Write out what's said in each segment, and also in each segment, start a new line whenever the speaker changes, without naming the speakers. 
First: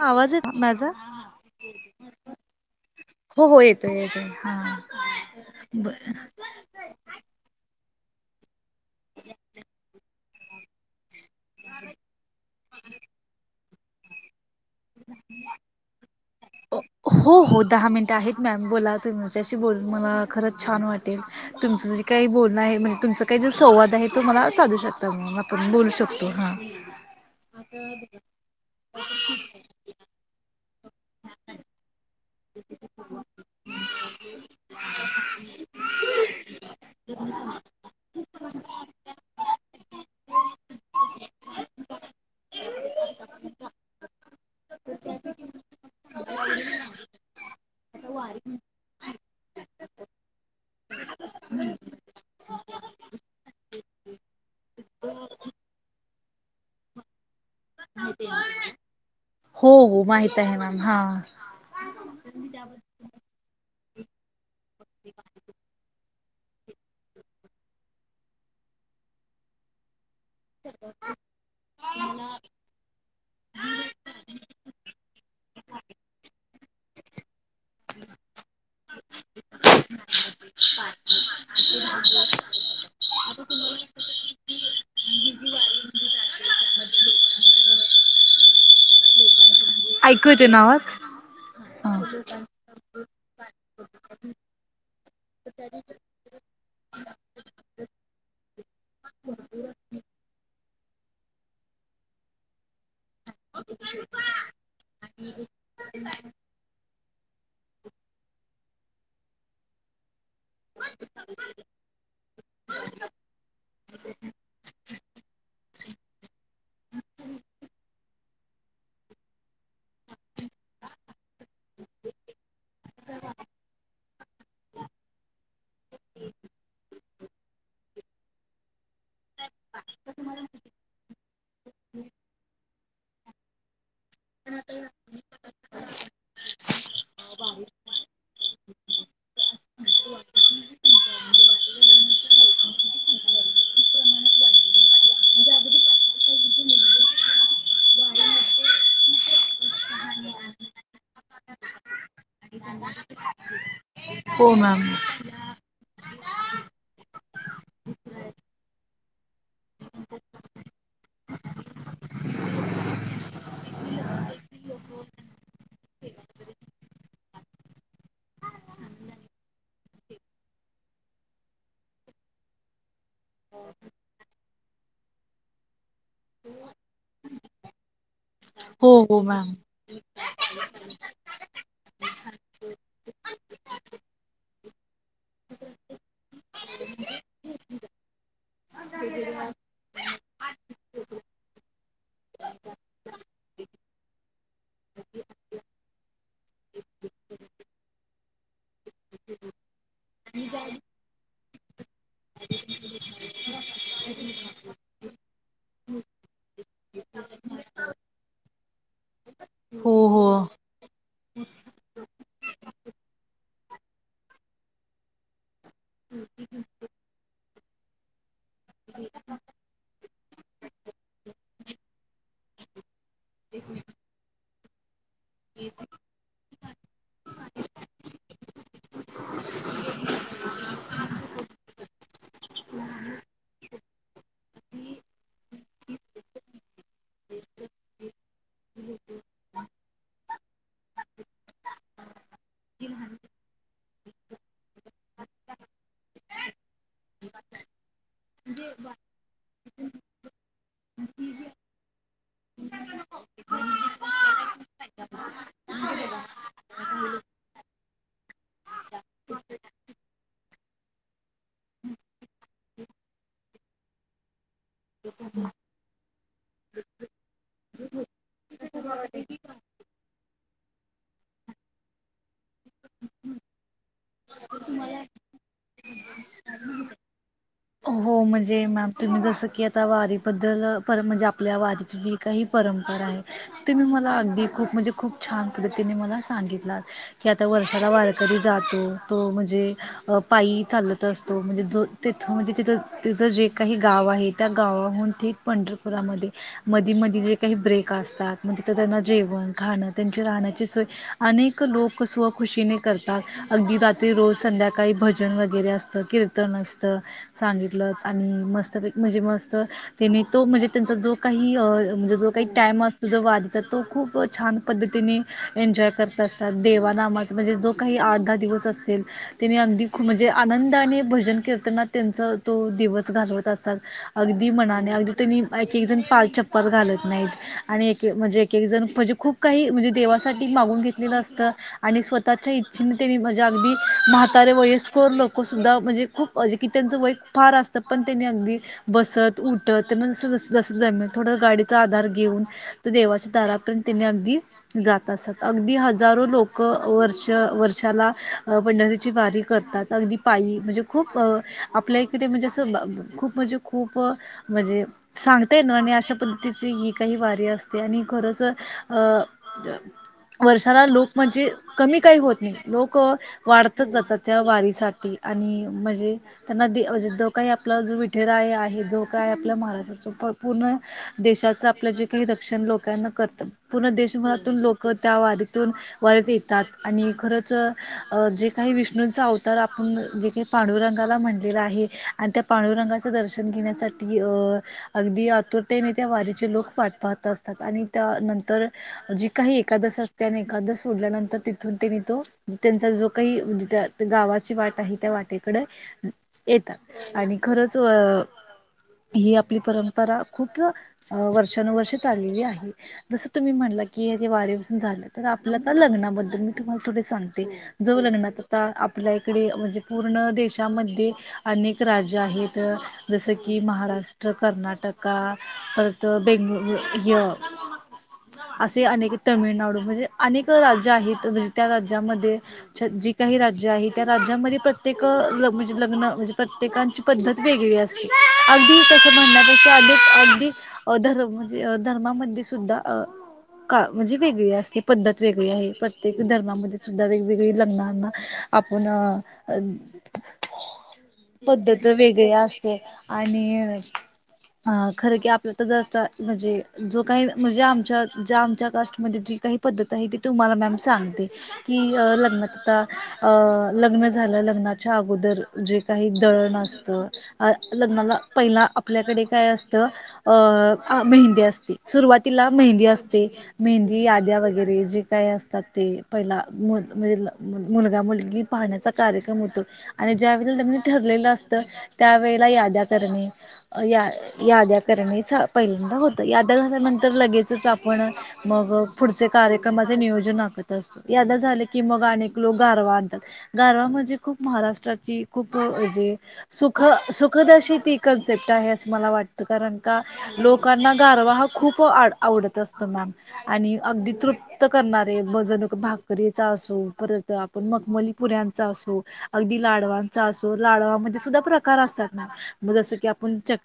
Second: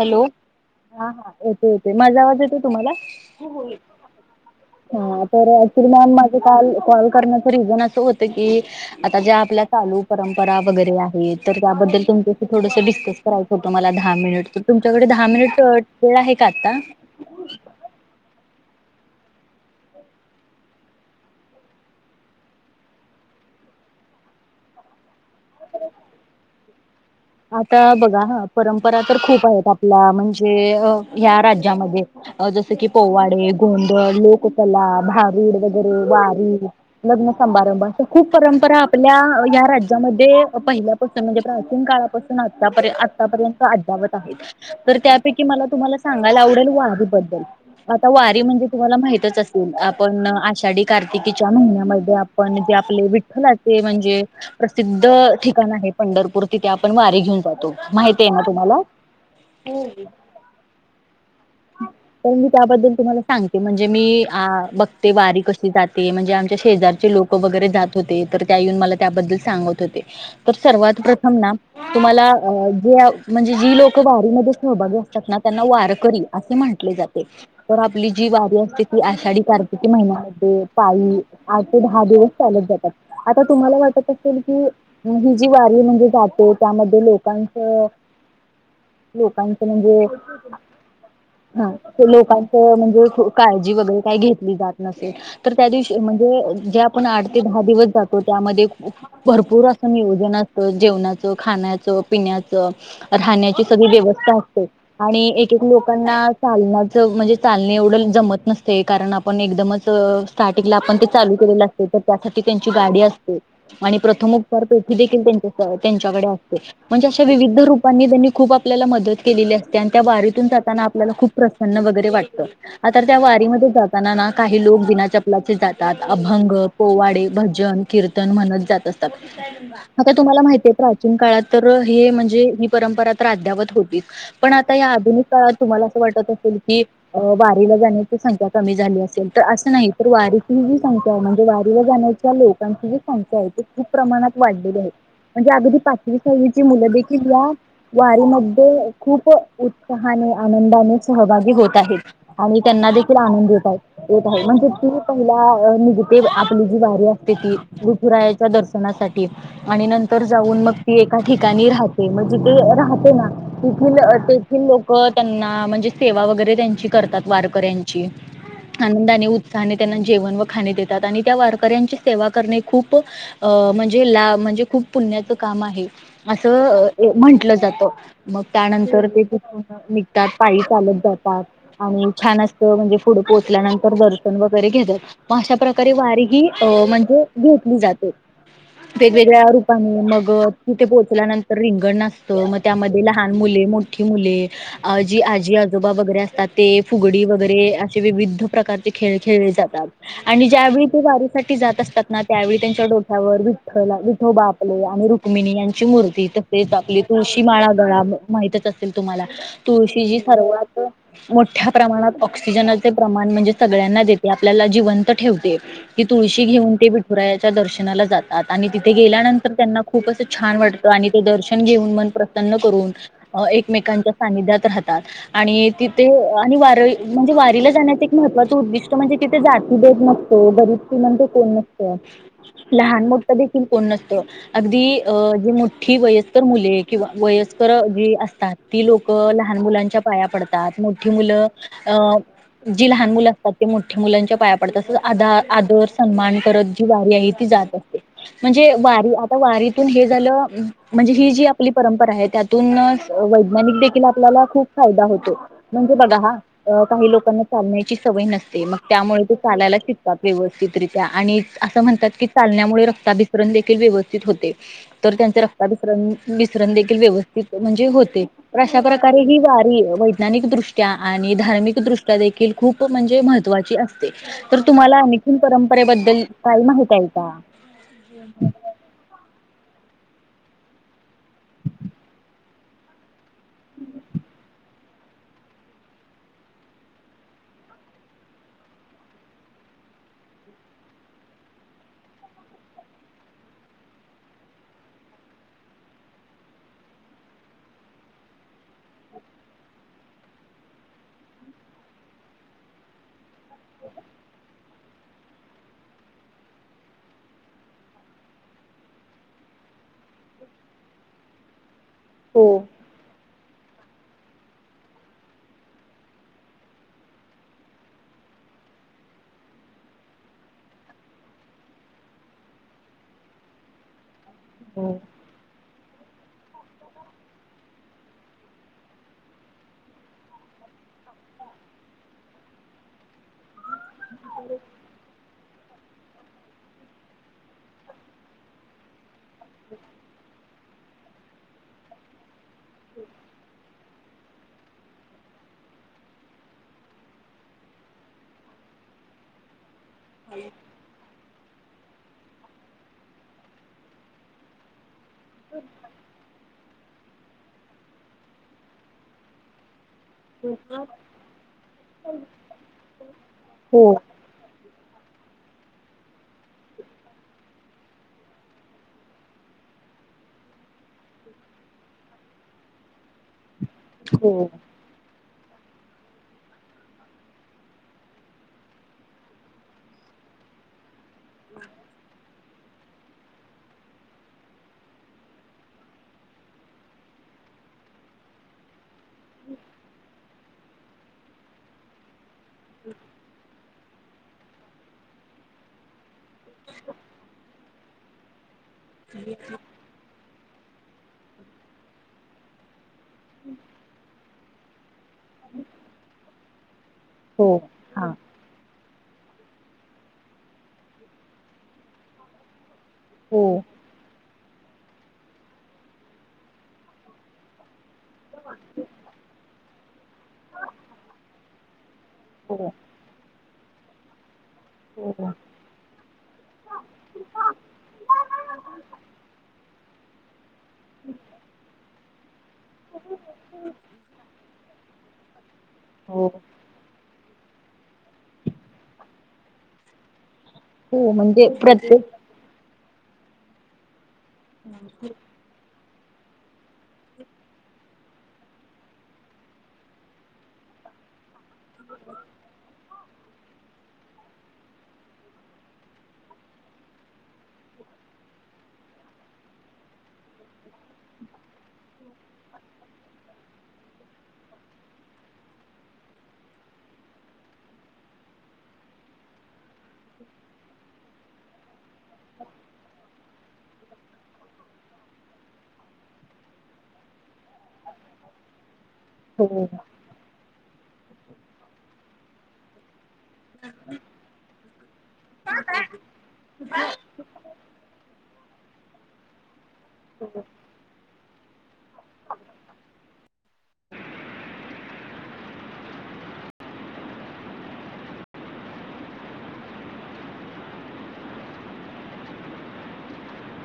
Hello
आवाज येत माझा?
हा हा येते येते माझा आवाज येते तुम्हाला
हो हो येतोय येतोय
हा तर अऐक्चुली मॅ माल कॉल करण्याच रिझन अस हो कि आता ज्या आपल्या चालू परंपरा वगैरे तर त्याबद्दल तुमच्याशी थोडंसं डिस्कस करायचं होतं मला दहा मिनिट तुमच्याकडे दहा मिनिट वेळ आहे का आता
हो हो दहा मिनिटं आहेत मॅम बोला तुमच्याशी बोल मला खरंच छान वाटेल तुमचं जे काही बोलणं आहे म्हणजे तुमचं काही जो संवाद आहे तो मला साधू शकताण आपण बोलू शकतो हा
आता बघा हा परंपरा तर खूप आहेत आपल्या म्हणजे ह्या राज्यामध्ये जस की पोवाडे गोंधळ लोककला भारूड वगैरे वारी ल सभारंभ खूप परंपरा आपल्या ह राज्यामध्ये पहिल्यापासून म्हणजे प्राचीन काळात आत्तापर्यंत आतापर्यंत तर त्यापैकी मला तुम्हाला सांगायला आवडेल वारीबद्दल आ वारी म्हणजे तुम्हाला माहीतच असेल आपण आषाढी कार्तिकीच्या महिन्यामध्ये आपण जे आपले विठ्ठलाचे म्हणजे प्रसिद्ध ठिकाण आहे पंढरपूर तिथे आपण वारी घेऊन जातो माहिती आहे ना तुम्हाला
हो माहित आहे मॅम हा
तर मी त्याबद्दल तुम्हाला सांगते म्हणजे मी बघते वारी कशी जाते म्हणजे जे आमच्या शेजारचे लोक वगैरे जात होते तर त्या येऊन मला त्याबद्दल सांगत होते तर सर्वात प्रथम ना तुम्हाला जे म्हणजे जी लोक वारीमध्ये सहभागी असतात ना त्यांना वारकरी असे म्हटले जाते तर आपली जी वारी असते ती आषाढी कार्तिकी महिन्यामध्ये पायी आठ ते दहा दिवस चालत जातात आता तुम्हाला वाटत असेल की ही जी वारी म्हणजे त्यामध्ये लोकांच लोकां
ऐकू येतोय ना आवाज
हा लोकांच म्हणजे काळजी वगैरे काही घेतली जात नसेल तर त्या दिवशी म्हणजे जे आपण आठ ते दहा दिवस जातो त्यामध्ये भरपूर अस नियोजन असत जेवणाच खाण्याचं पिण्याचं राहण्याची सगळी व्यवस्था असते आणि एक एक लोकांना चाल म्हणजे चाल एवढ जमत नसते कारण आपण एकदमच लू के अस तर त्यासाठी त्यांची गाडी असते आणि प्रथम उपचार पेटि त्यांच्याकडे असते म्हणजे असं विविध रूपाने त्यांनी आपल्याला मदत केलेली असते आपल्याला खूप प्रसन्न वगैरे वाटत आता वारी जातना काही लोक बिना चपलाचे जातात अभंग पोवाडे भजन कीर्तन म्हणत जात असतात आता तुम्हाला माहितीय प्रचीन काळात तर हे म्हणजे परंपरा तर अ्यापत होती पण आता का वाटत असेल की वारीला जाण्याची संख्या कमी झाली असेल तर असं नाही तर वारीची ्या म्हणजे वारीला जाण्याच्या लोकांची जी संख्या आहे त खूप प्रमाणात वाढलेली आहे म्हणजे अगदी पाचवी सावीची मुलं देखील या वारीमध्ये खूप उत्साहाने आनंदाने सहभागी होत आहेत आणि त्यांना देखील आनंद येत येत आहे
हो
म्हणजे
मॅम.
त पहि निगेटिव आपली जी वारी असते ती ऋतुरायाच्या दर्शनासाठी आणि नंतर जाऊन मग ती एका ठिकाणी राहते म्हणजे ते राहते ना तिथील तिथील लोक त्यांना म्हणजे सेवा वगैरे त्यांची करतात वारकऱ्यांची आनंदाने उत्साहाने त्यांना जेवण व खा त्या वारकऱ्यां सेवा खप म्हणजेणे खूप पुण्याचं काम आहे असं म्हटलं जातं मग
हो
त्यानंतर
हो
ते
मॅम
तघ पाय चालत जातात आणि छान असत म्हणजे पुढ पोहोचल्यानंतर दर्शन व अश प्रकारे वारी ही म्हणजे घेतली जाते वेगवेगळ्या रूपाने मग तिथे पोहोचल्यानंतर रिंगण नाचतं मग त्यामध्ये लहान मुले मोठी मुले अ जी आजी आजोबा वगैरे असतात ते फुगडी वगैरे असे विविध प्रकार खेळ खेळले जातात, आणि ज्यावेळी ते वारीसाठी जात असतात. ना त्यावेळी त्यांच्या डोक्यावर विठ विठोबा आपले आणि रुक्मिणी यांची मूर्ती तसेच आपली तुळशी माळा गळा माहतीच असेतील तुम्हाला.
हो
तुळशी ही
हो.
सर्वात मोठ्या प्रमाणात ऑक्सिजन प्रमाण म्हणजे सगळ्यांना देते आपल्याला जिवंत ठेवते की तुळशी घेऊन ते विठुरायाच्या दर्शनाला जात त आणि तिथे गेल्यानंतर त्यांना खूपच छान वाटतं आणि ते दर्शन घेऊन मन प्रसन्न करून अ एकमेकांच्या साननिध्यात राहतात, आणि तिथे आणि म्हणजे वारीला जाण्या एक महत्वाचं उद्दिष्ट म्हणजे तिथे जाती भेद नसतो गरीब श्रीमंत णसतो कोण लहान मोठ देखील कोण नसत अगदी अ जी मोठी वयस्कर मुले वयस्कर जी असतात ती लोक. लहान मुलांच्या पाया पडतात मोठी मुलं अ जी लहान मुलं असतात ते मोठ्या मुलांच्या पाया पडतात तसच आ आदर सन्मान करत जी वारी आहे. ती जात असते म्हणजे वारी आता वारी झाल म्हणजे ही जी आपली परंपरा आहे त्यातूनच वैज्ञानिक देखील आपल्याला खूप फायदा होतो म्हणजे बघा हा काही लोकांना चालण्याची सवय नसते मग त्यामुळे चायलायला शिकतात व्यवस्थित रित्या आणि अस म्हणतात की चालण्यामुळे रक्ताभितण देखील व्यवस्थित होते तर त्यांचे रक्ताभिसरण देखील व्यवस्थित म्हणजे होते. खरं ही वारी वैज्ञानिकदृष्ट्या आणि धार्मिकदृष्ट्या देखील खूप म्हणजे महत्त्वाची असते. तर तुम्हाला आणखीन परंपरेबद्दल काय माहित आहे का?
हो म्हणजे मॅम तुम्ही जसं की आ आता वारीबद्दल पर म्हणजे आपल्या वारीची जी काही परंपराये ते मी मला अगदी खूप म्हणजे. खूप छान पद्धतीने मला सांगितला की आता वर्षाला वारकरी जातो तो म्हणजे अ पायी चालत असतो म्हणजे ज तेथं म्हणजे, थ तिचं जे काही गाव आहे त्या गावाहून थेट पंढरपुरामध्ये मधी मधी जे काही ब्रेक असतात म तीथ त्यांना जेवण खण त्यांची राहण्याची सोय अनेक लोक स्वखुशीन करतात अगदी रात्री रोज संध्याकाळी भजन वगैरे असत कीर्तन असत. सांगितलं आणि मस्त म्हणजे मस्त त्यांनी तो म्हणजे त्यांचा जो काही म्हणजे जो काही
हो.
टाम असतो, जो वा तो खूप छान पद्तीने एन्जॉय करत असतात देवानामात म्हणजे जो काही आठ दहा दिवस असनी ते अगदी खूप म्हणजे आनंद आणि भजन कीर्तनात त्यांचा तो दिवस घालवत असतल अगदी मनाने
हो
अगदी ते एक एक जण पाल चप्पात घालत नाहीत आणि एक म्हणजे एक एक जण म्हणजे खूप काही म्हणजे देवासाठी मागून घेतले असत आणि स्वतःच्या इच्छेनी म्हणजे अगदी म्हातारे वयस्कर लोक सुद्धा म्हणजे खूप म्हणजे कि त्यांच वय फार असत. पण त्यांनी अगदी बसत उठत त्याना जस जमल तस थोड गाडी आधार घेऊन देवाच्या दारपर्यत अगदी जात असत. अगदी हजारो लोक, वर्ष वर्षाला पंढरीची वारी करतात. अगदी पायी म्हणजे खूप अ आपल्या इकडे म्हणजे असं खूप म्हणजे खूप म्हणजे सांगतायेना आणि अशा पद्ध् तिची ही काही वारी असते आणि खरच अ वर्षाला लोक म्हणजे कमी काही होत नाही लोक वाढतच
हो
जातात त्या वारीसाठी. आणि म्हणजे त्यांना जो काही आपला जो विठुराय आहे जो काय आपल्या महाराष्ट्राच पूर्ण देश त्याच आपलं जे काही रक्षण लोकांना करतात पूर्ण
हो
देशभरातून लोक त्या वारीत वारीतुन वरीत येतात आणि खरच जे काही विष्णूंचा अवतार आपण जे काही पाडुरंगाला म्हण् मंदिर त्या पांडुरंगाच दर्शन घेण्यासाठी अगदी आतुरतेने त्या वारीत लोक वाट पाहत असतात आणि त्यानंतर जी काही एकादशी असते आणि एकादशी सोडल्यानंतर तिथून तीनी तो. त्यांचा जो काही म्हणजे त्या गावाची वाट आहे त्या वाटेकडे येतात आणि खरंच अ! ही आपली परंपरा खूप वर्षानुवर्ष चाललेली आहे जसं तुम्ही म्हणाल म्हणला किआपल्या लग्नाबद्दल मी तुम्हाला [unintelligible] सांगते
हो
ज
हा
लग्नात आता आपल्या इकडे म्हणजे पूर्ण देशामध्ये अनेक राज्य आहेत, जस
हो
की महाराष्ट्र. कर्नाटका परत बेंग हे अ असे अनेक तमिळनाडू, म्हणजे अनेक राज्य आहेत म्हणजे त्या राज्या राज्यामध्ये
हो
जी काही राज्य आहे त्या राज्यामध्ये प्रत्येक
हो
म्हणजे लग्न म्हणजे प्रत्येकांची पद्धत वेगळी असते अगदी तस म्हणण्यापेक्षा अ अगदी [unintelligible] म्हणजे धर्मामध्ये सुद्धा अ का म्हणजे वेगळी असते, पद्धत वेगळी आहे प्रत्येक
हो
धर्मामध्ये सुद्धा वेगवेगळी लग्नांना. आपण अ
हो म्हणजे
पद्धत
प्रत्येक
वेगळे असते. आणि अ खरं की आपल्या तर जा म्हणजे, जो काही म्हणजे आमच्या ज्या आमच्या कास्टमध्ये जी काही पद्धत आहे तुम्हाला मॅम सांगते, की लग्नात आता लग्न झाल लग्नाच्या अगोदर जे काही दळण असतं अ लग्नाला पहिला आपल्याकडे काय असतं अ मेहंदी असते सुरुवातीला मेहंदी असते, मेहंदी याद्या वगैरे जे काय असतात ते पहिला म्हण म्हणजे मुलगा, मुलगी पाहण्याचा कार्यक्रम होतो आणि ज्या वेळी लग्न ठरलेलं असत त्यावेेळेला याद्या करणे, अं याद्या करणे था पहिल होत याद्या झाल्यानंतर, लगेचच आपण मग पुढचे
हो
कार्यक्रमाचे नियोजन आखत. याद्या झाले की मग अनेक लोक गारवा आणतात, गारवा म्हणजे खूप, महाराष्ट्राची खूप म्हणजे सुख सुखदअशी ती कन्सेप्ट आहे असं मला वाटतं कारण का लोकांना गारवा हा खूप आवडत असतो. अगदी तृप्त करणारे भज नक भाकरीचा असो परत आपण मका मलिपुऱ्यांचा असो अगदी लाडवां चा लाडवा मदे सुद्धा प्रकार असतात ना म जस की आपण च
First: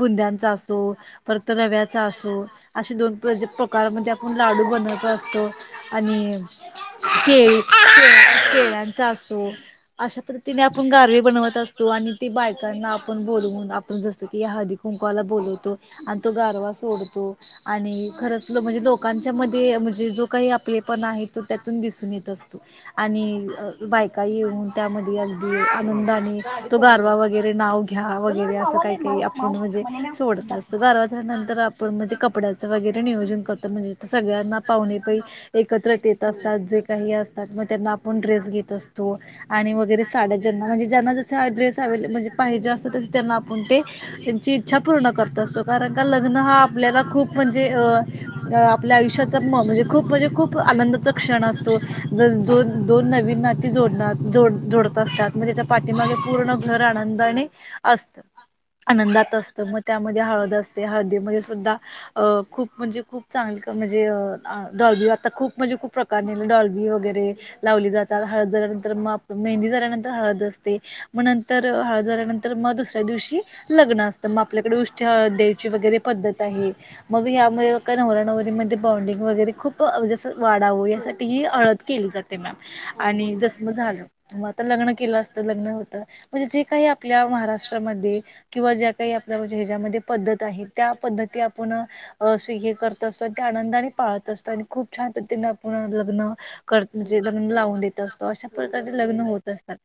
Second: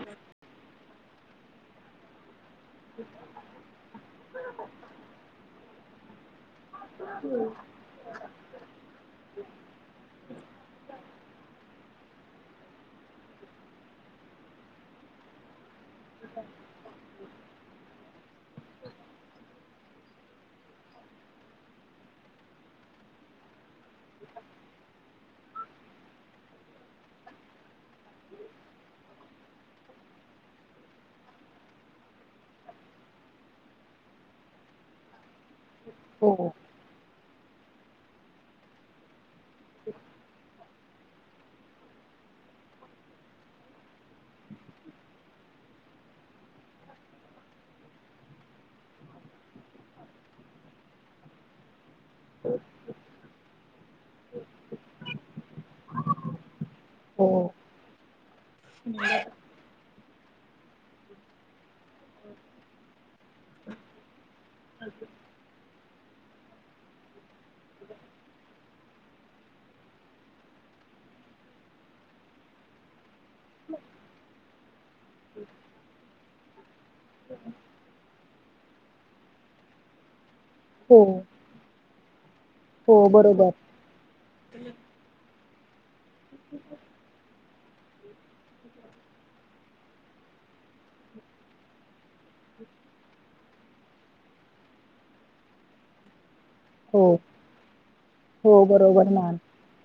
बुंद्यांचा असो परत रव्याचा असो, असे दोन प्रजे प्रकार मध्ये आपण लाडू बनवत असतो आणि केळी केळ्यांचा असो अशा प्र [unintelligible] तिने आपण गारवे बनवत असतो, आणि ते बायकांना आपण बोलवून आपण जस की या हळदी कुंकवाला बोलवतो. तो गारवा सोडतो, आणि खरच म्हणजे लोकांच्या मध्ये म्हणजे जो काही. आपले पण आहे तो त्यातून दिसून येत असतो, आणि बायका येऊन त्यामध्ये आनंदाने तो गारवा वगैरे नाव घ्या, वगैरे असं काही काही आपण म्हणजे सोड तस गारव्याज्यानंतर आपण म्हणजे कपड्याचं वगैरे नियोजन करतो म्हणजे सगळ्यांना पाहूणे पै एकत्र येत
हो
असतात, जे काही असतात, मग त्यांना आपण ड्रेस घेत असतो, आणि वगैरे ज्याना मंजे ज्यांना जसे ड्रेस अवलं म्हणजे पाहिजे अस तस त्यांना आपन ते त्यांची इच्छा पूर्ण कर तस कारण लग्न हा आपल्याला खूप म्हणजे, अ अ आपल्या आयुष्या म्हणजे खूप म्हणजे खूप आनंदाचा क्षण असतो. ज दोन, दोन नवीन नाती जोडणार, जोड जोडत असतात, म तेच्या त्याच्या पाठीमागे पूर्ण आनंद
हो
आणि असत, आनंदात असत, मग त्यामध्ये हळद असते हळदीमध्ये सुद्धा खूप अ म्हणजे खूप चांगली म्हणजेअ खुप म्हणजे, खुप प्रकार, डॉलबी वैगरे लावली जातात, हळद झाल्यानंतर म आपन मेहंदी झाल्यानं हळद असते मग, नंतर हळद झाल्यानंतर मग दुसऱ्या दिवशी लग्न असत मग आपल्याकडे उष्टी हळद द्यायची वगैरे पद्धत आहे मग यामुळे का नवरा नवरीमध्ये बॉ्डिंग वगैरे खूप मंजे असं वाढाव
हो
यासाठी ही हळद केली जाते मॅम,
हो
आणि
बरोबर
जस म झालं लग्न केलं असत, लग्न होत, म्हणजे जे काही आपल्या महाराष्ट्र किंवा ज्या काही आपल्या ह्याच्यामध्ये पद्धत आहे, त्या पद्धती आपुण स्वीगे करत असतो, ते आनंदाने पाळत असतो, आणि खूप छान पध्दतीने आपुण लग्न
हो
म्हणे लग्न लावून देत असतो अशा
हो
प्रकारे
बरोबर
लग्न
मॅम
होत असतात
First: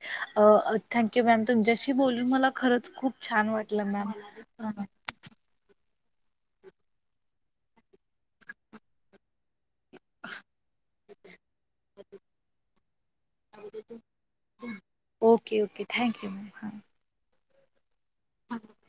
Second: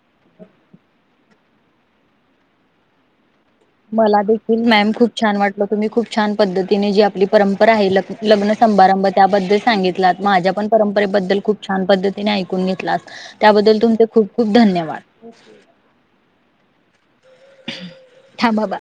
थँक यू मॅम तुमच्याशी बोलून मला खरंच खूप छान वाटलं मॅम
मला देखील
अ,
मॅम खूप छान वाटल तुम्ही खूप छान पद्धतीने जी आपली परंपरा आहे ल लग्न सभारंभ त्याबद्दल सांगित माझ्या पण परंपरेबद्दल खूप छान पद्धतीने ऐकून घेतला
ओके ओके थँक्यू मॅ हा
थांबाबा